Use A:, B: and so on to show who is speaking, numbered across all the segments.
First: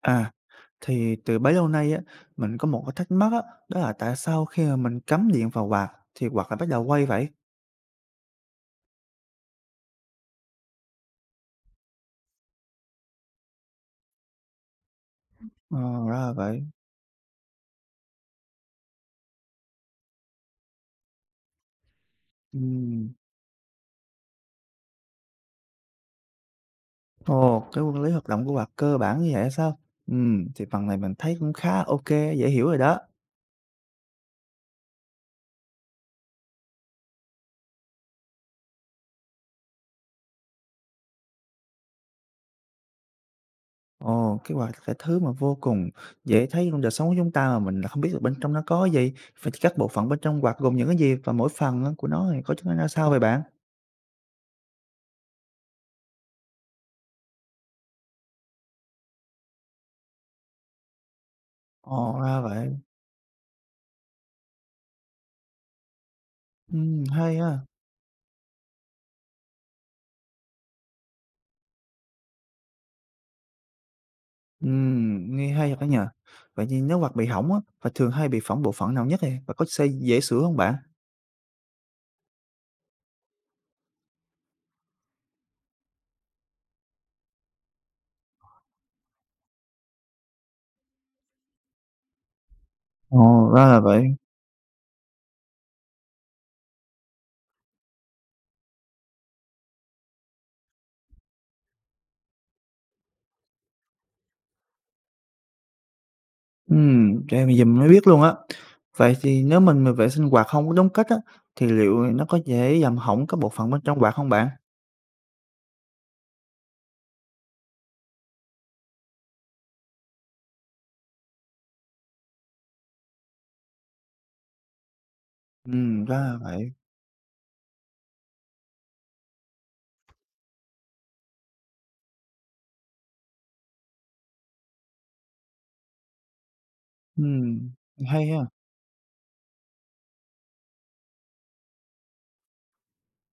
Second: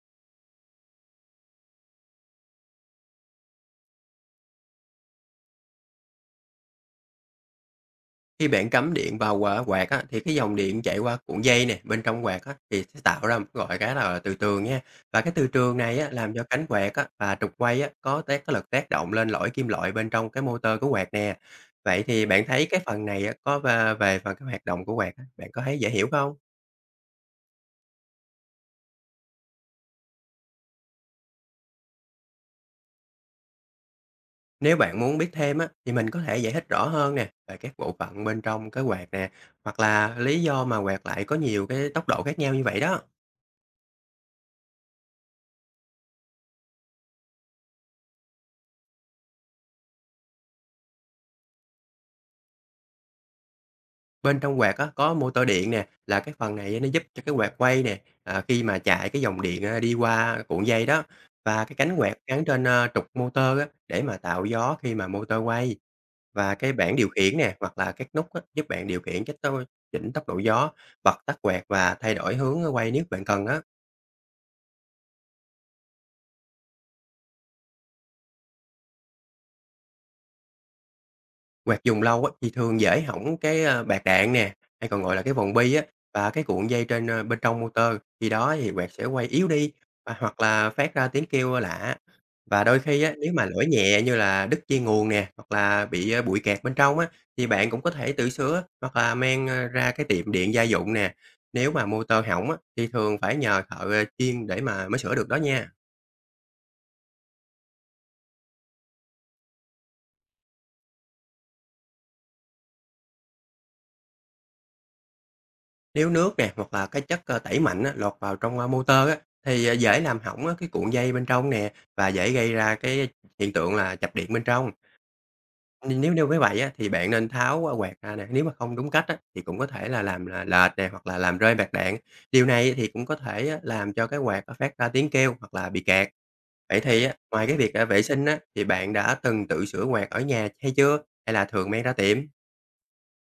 A: À, thì từ bấy lâu nay á, mình có một cái thắc mắc á, đó là tại sao khi mà mình cắm điện vào quạt thì quạt lại bắt đầu quay vậy?
B: Khi bạn cắm điện vào, quạt á, thì cái dòng điện chạy qua cuộn dây nè, bên trong quạt á, thì sẽ tạo ra một cái, gọi cái là, từ trường nha. Và cái từ trường
A: Ờ,
B: này á,
A: ra là
B: làm cho
A: vậy.
B: cánh quạt á, và trục quay á, có tác cái lực tác động lên lõi kim loại bên trong cái motor của quạt nè. Vậy thì bạn thấy cái phần
A: Ừm.
B: này á, có va về phần cái hoạt động của quạt á, bạn có thấy dễ hiểu không?
A: Ồ, cái nguyên lý hoạt động của quạt cơ bản như vậy sao? Thì phần này mình thấy cũng khá ok, dễ hiểu rồi đó.
B: Nếu bạn muốn biết thêm á, thì mình có thể giải thích rõ hơn nè, về các bộ phận bên trong cái quạt nè, hoặc là lý do mà quạt lại có nhiều cái tốc độ khác nhau như vậy đó.
A: Ồ, cái quạt là cái thứ mà vô cùng dễ thấy trong đời sống của chúng ta mà mình là không biết được bên trong nó có gì. Vậy thì các bộ phận bên trong quạt gồm những cái gì và mỗi phần á, của nó thì có chức năng ra sao vậy bạn?
B: Bên trong quạt á, có motor điện nè, là cái phần này nó giúp cho cái quạt quay nè, khi mà chạy cái dòng điện, đi qua cuộn dây đó. Và cái cánh quạt
A: Ồ, ra
B: gắn trên,
A: vậy.
B: trục motor á, để mà tạo gió khi mà motor quay. Và cái bảng điều
A: Hay
B: khiển
A: ha.
B: nè, hoặc là các nút á, giúp bạn điều khiển cách tôi chỉnh tốc độ gió, bật tắt quạt và thay đổi hướng quay nếu bạn cần á.
A: Nghe hay thật đó nhỉ. Vậy thì nếu vặt bị hỏng á, và thường hay bị phỏng bộ phận nào nhất này? Và có xây dễ sửa không bạn?
B: Quạt dùng lâu á, thì thường dễ hỏng cái, bạc đạn nè, hay còn gọi là cái vòng bi á, và cái cuộn dây trên, bên trong motor. Khi đó thì quạt sẽ quay yếu đi, và hoặc là phát ra tiếng kêu lạ. Và đôi khi á, nếu mà
A: Ồ, ra
B: lỗi
A: là
B: nhẹ
A: vậy.
B: như là đứt dây nguồn nè, hoặc là bị, bụi kẹt bên trong á, thì bạn cũng có thể tự sửa hoặc là mang, ra cái tiệm điện gia dụng nè. Nếu mà motor hỏng á, thì thường phải nhờ thợ, chuyên để mà mới sửa được đó nha.
A: Vậy mà giờ mình mới biết luôn á. Vậy thì nếu mình mà vệ sinh quạt không có đúng cách á, thì liệu nó có dễ làm hỏng các bộ phận bên trong quạt không bạn?
B: Nếu nước nè hoặc là cái chất, tẩy mạnh á, lọt vào trong, motor á, thì, dễ làm hỏng á cái cuộn dây bên trong nè và dễ gây ra cái hiện tượng là chập điện bên trong. Nên nếu
A: Ra
B: như
A: là
B: với vậy á,
A: vậy.
B: thì bạn nên tháo, quạt ra nè, nếu mà không đúng cách á, thì cũng có thể là làm là lệch nè hoặc là làm rơi bạc đạn. Điều này thì cũng có thể á, làm cho cái quạt nó phát ra tiếng kêu hoặc là bị kẹt. Vậy thì á, ngoài cái
A: Ừm,
B: việc, vệ sinh
A: hay
B: á,
A: ha.
B: thì bạn đã từng tự sửa quạt ở nhà hay chưa? Hay là thường mang ra tiệm?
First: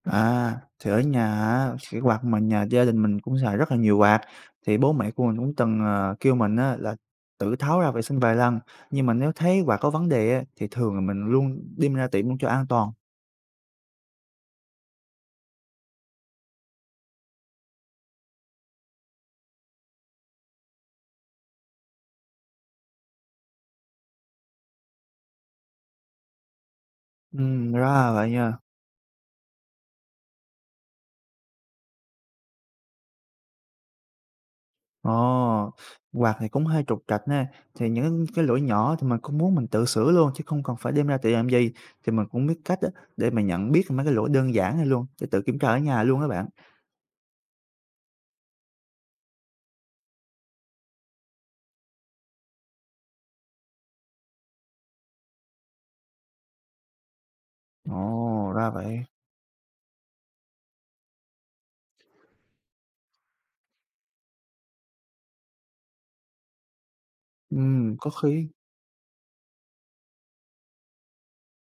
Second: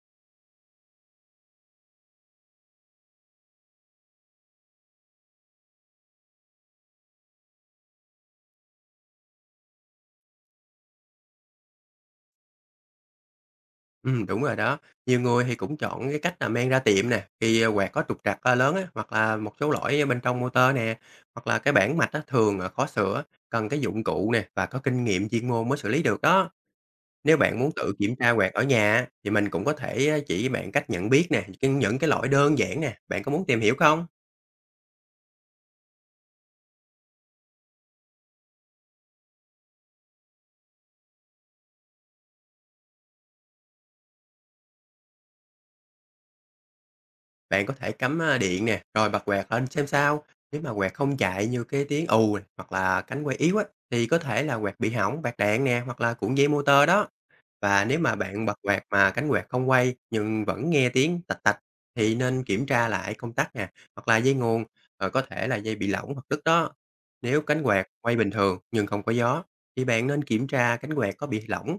A: À, thì ở nhà á, cái quạt mà nhà gia đình mình cũng xài rất là nhiều quạt, thì bố mẹ của mình cũng từng, kêu mình á là tự tháo ra vệ sinh vài lần, nhưng mà nếu thấy quạt có vấn đề á, thì thường là mình luôn đem ra tiệm luôn cho an toàn.
B: Đúng rồi đó. Nhiều người thì cũng chọn cái cách là mang ra tiệm nè, khi, quạt có trục trặc, lớn á, hoặc là một số lỗi bên trong motor nè, hoặc là cái bảng mạch á, thường, là khó sửa, cần cái dụng cụ nè và có kinh nghiệm chuyên môn mới xử lý được đó. Nếu bạn muốn
A: Ừ,
B: tự
A: ra
B: kiểm
A: vậy
B: tra quạt
A: nha.
B: ở nhà á, thì mình cũng có thể, chỉ bạn cách nhận biết nè, cái những cái lỗi đơn giản nè, bạn có muốn tìm hiểu không?
A: Ồ, quạt thì cũng hơi trục trặc nè. Thì những cái lỗi nhỏ thì mình cũng muốn mình tự sửa luôn chứ không cần phải đem ra tiệm làm gì, thì mình cũng biết cách á để mà nhận biết mấy cái lỗi đơn giản này luôn, để tự kiểm tra ở nhà luôn các bạn.
B: Bạn có thể cắm, điện nè, rồi bật quạt lên xem sao, nếu mà quạt không chạy như cái tiếng ù nè, hoặc là cánh quay yếu á, thì có thể là quạt bị hỏng, bạc đạn nè, hoặc là cuộn dây motor đó. Và nếu mà bạn
A: Ồ,
B: bật
A: ra
B: quạt
A: vậy.
B: mà cánh quạt không quay nhưng vẫn nghe tiếng tạch tạch thì nên kiểm tra lại công tắc nè, hoặc là dây nguồn, có thể là dây bị lỏng hoặc đứt đó. Nếu
A: Ừ,
B: cánh quạt
A: có
B: quay bình
A: khi.
B: thường nhưng không có gió thì bạn nên kiểm tra cánh quạt có bị lỏng,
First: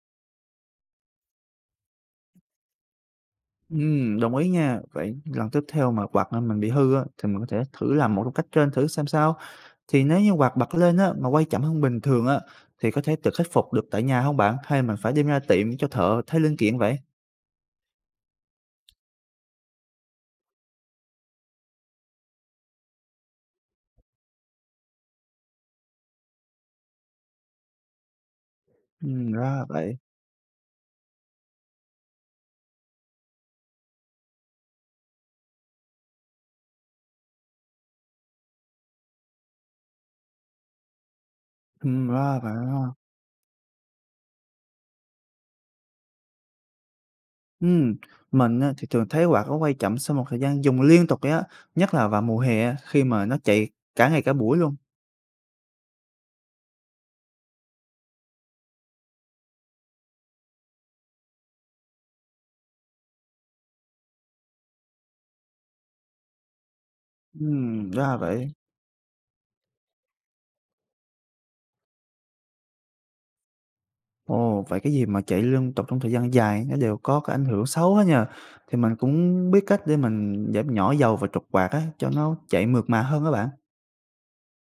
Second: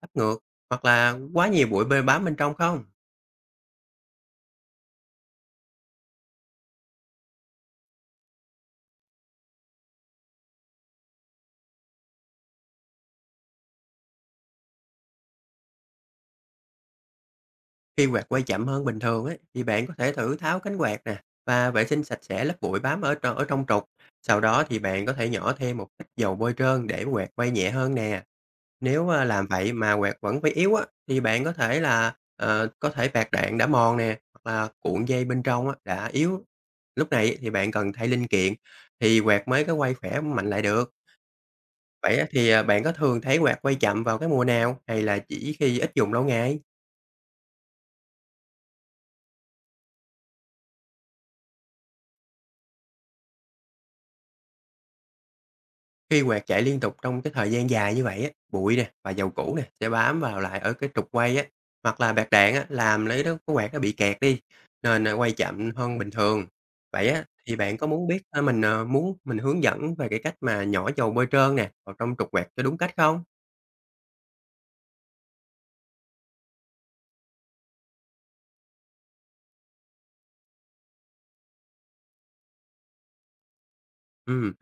B: áp ngược hoặc là quá nhiều bụi bê bám bên trong không.
A: Đồng ý nha. Vậy lần tiếp theo mà quạt mà mình bị hư á, thì mình có thể thử làm một cách trên thử xem sao. Thì nếu như quạt bật lên á, mà quay chậm hơn bình thường á, thì có thể tự khắc phục được tại nhà không bạn? Hay mình phải đem ra tiệm cho thợ thay linh kiện vậy?
B: Khi quạt quay chậm hơn bình thường ấy, thì bạn có thể thử tháo cánh quạt nè và vệ sinh sạch sẽ lớp bụi bám ở ở trong trục. Sau đó thì bạn có thể nhỏ thêm một ít dầu bôi trơn để quạt quay nhẹ hơn nè. Nếu, làm
A: Ra
B: vậy mà
A: vậy,
B: quạt vẫn phải yếu á, thì bạn có thể là, có thể bạc đạn đã mòn nè, hoặc là cuộn dây bên trong á đã yếu. Lúc này thì bạn cần thay linh kiện thì quạt mới có quay khỏe mạnh lại được. Vậy á
A: ra
B: thì,
A: vậy
B: bạn
A: ha.
B: có thường thấy quạt quay chậm vào cái mùa nào hay là chỉ khi ít dùng lâu ngày?
A: Ừm, mình á, thì thường thấy quạt nó quay chậm sau một thời gian dùng liên tục vậy á, nhất là vào mùa hè á, khi mà nó chạy cả ngày cả buổi luôn.
B: Khi quạt chạy liên tục trong cái thời gian dài như vậy á, bụi nè và dầu cũ nè sẽ bám vào lại ở cái trục quay á, hoặc là bạc đạn á, làm lấy đó cái quạt nó bị kẹt đi, nên là quay chậm hơn bình thường. Vậy á, thì bạn có muốn
A: Ra
B: biết à,
A: vậy.
B: mình à, muốn mình hướng dẫn về cái cách mà nhỏ dầu bôi trơn nè vào trong trục quạt cho đúng cách không?
A: Ồ, vậy cái gì mà chạy liên tục trong thời gian dài nó đều có cái ảnh hưởng xấu hết nha. Thì mình cũng biết cách để mình giảm nhỏ dầu và trục quạt á, cho nó chạy mượt mà hơn các bạn.
B: Ừm,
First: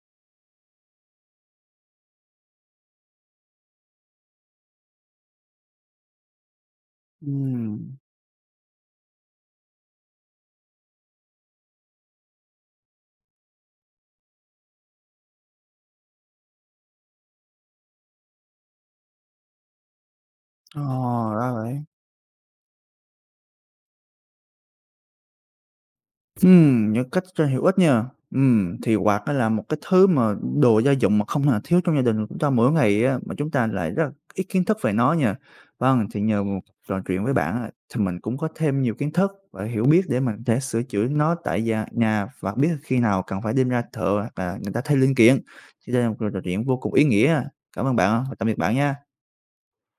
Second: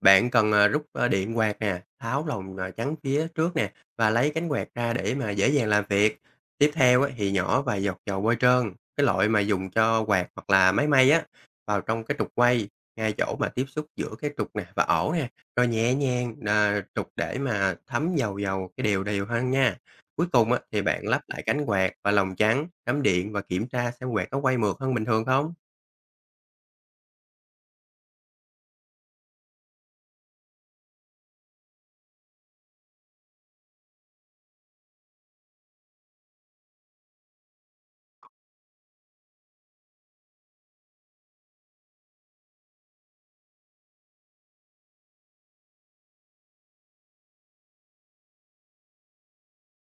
B: bạn cần, rút, điện quạt nè, tháo lồng, chắn phía trước nè và lấy cánh quạt ra để mà dễ dàng làm việc. Tiếp theo á, thì nhỏ vài
A: Ừm,
B: giọt dầu bôi trơn, cái loại mà dùng cho quạt hoặc là máy may á, vào trong cái trục quay, ngay chỗ mà tiếp xúc giữa cái trục nè và ổ nè, rồi nhẹ nhàng, trục để mà thấm dầu dầu cái đều đều hơn nha. Cuối cùng á,
A: ờ,
B: thì bạn lắp lại
A: ra
B: cánh
A: vậy.
B: quạt và lồng chắn, cắm điện và kiểm tra xem quạt có quay mượt hơn bình thường không.
A: Những cách cho hiệu ích nha. Thì quạt á là một cái thứ mà đồ gia dụng mà không thể nào thiếu trong gia đình của chúng ta mỗi ngày á, mà chúng ta lại rất là ít kiến thức về nó nha. Vâng, thì nhờ một cuộc trò chuyện với bạn á, thì mình cũng có thêm nhiều kiến thức và hiểu biết để mình có thể sửa chữa nó tại gia nhà và biết khi nào cần phải đem ra thợ hoặc là người ta thay linh kiện. Thì đây là một cuộc trò chuyện vô cùng ý nghĩa. Cảm ơn bạn và tạm biệt bạn nha.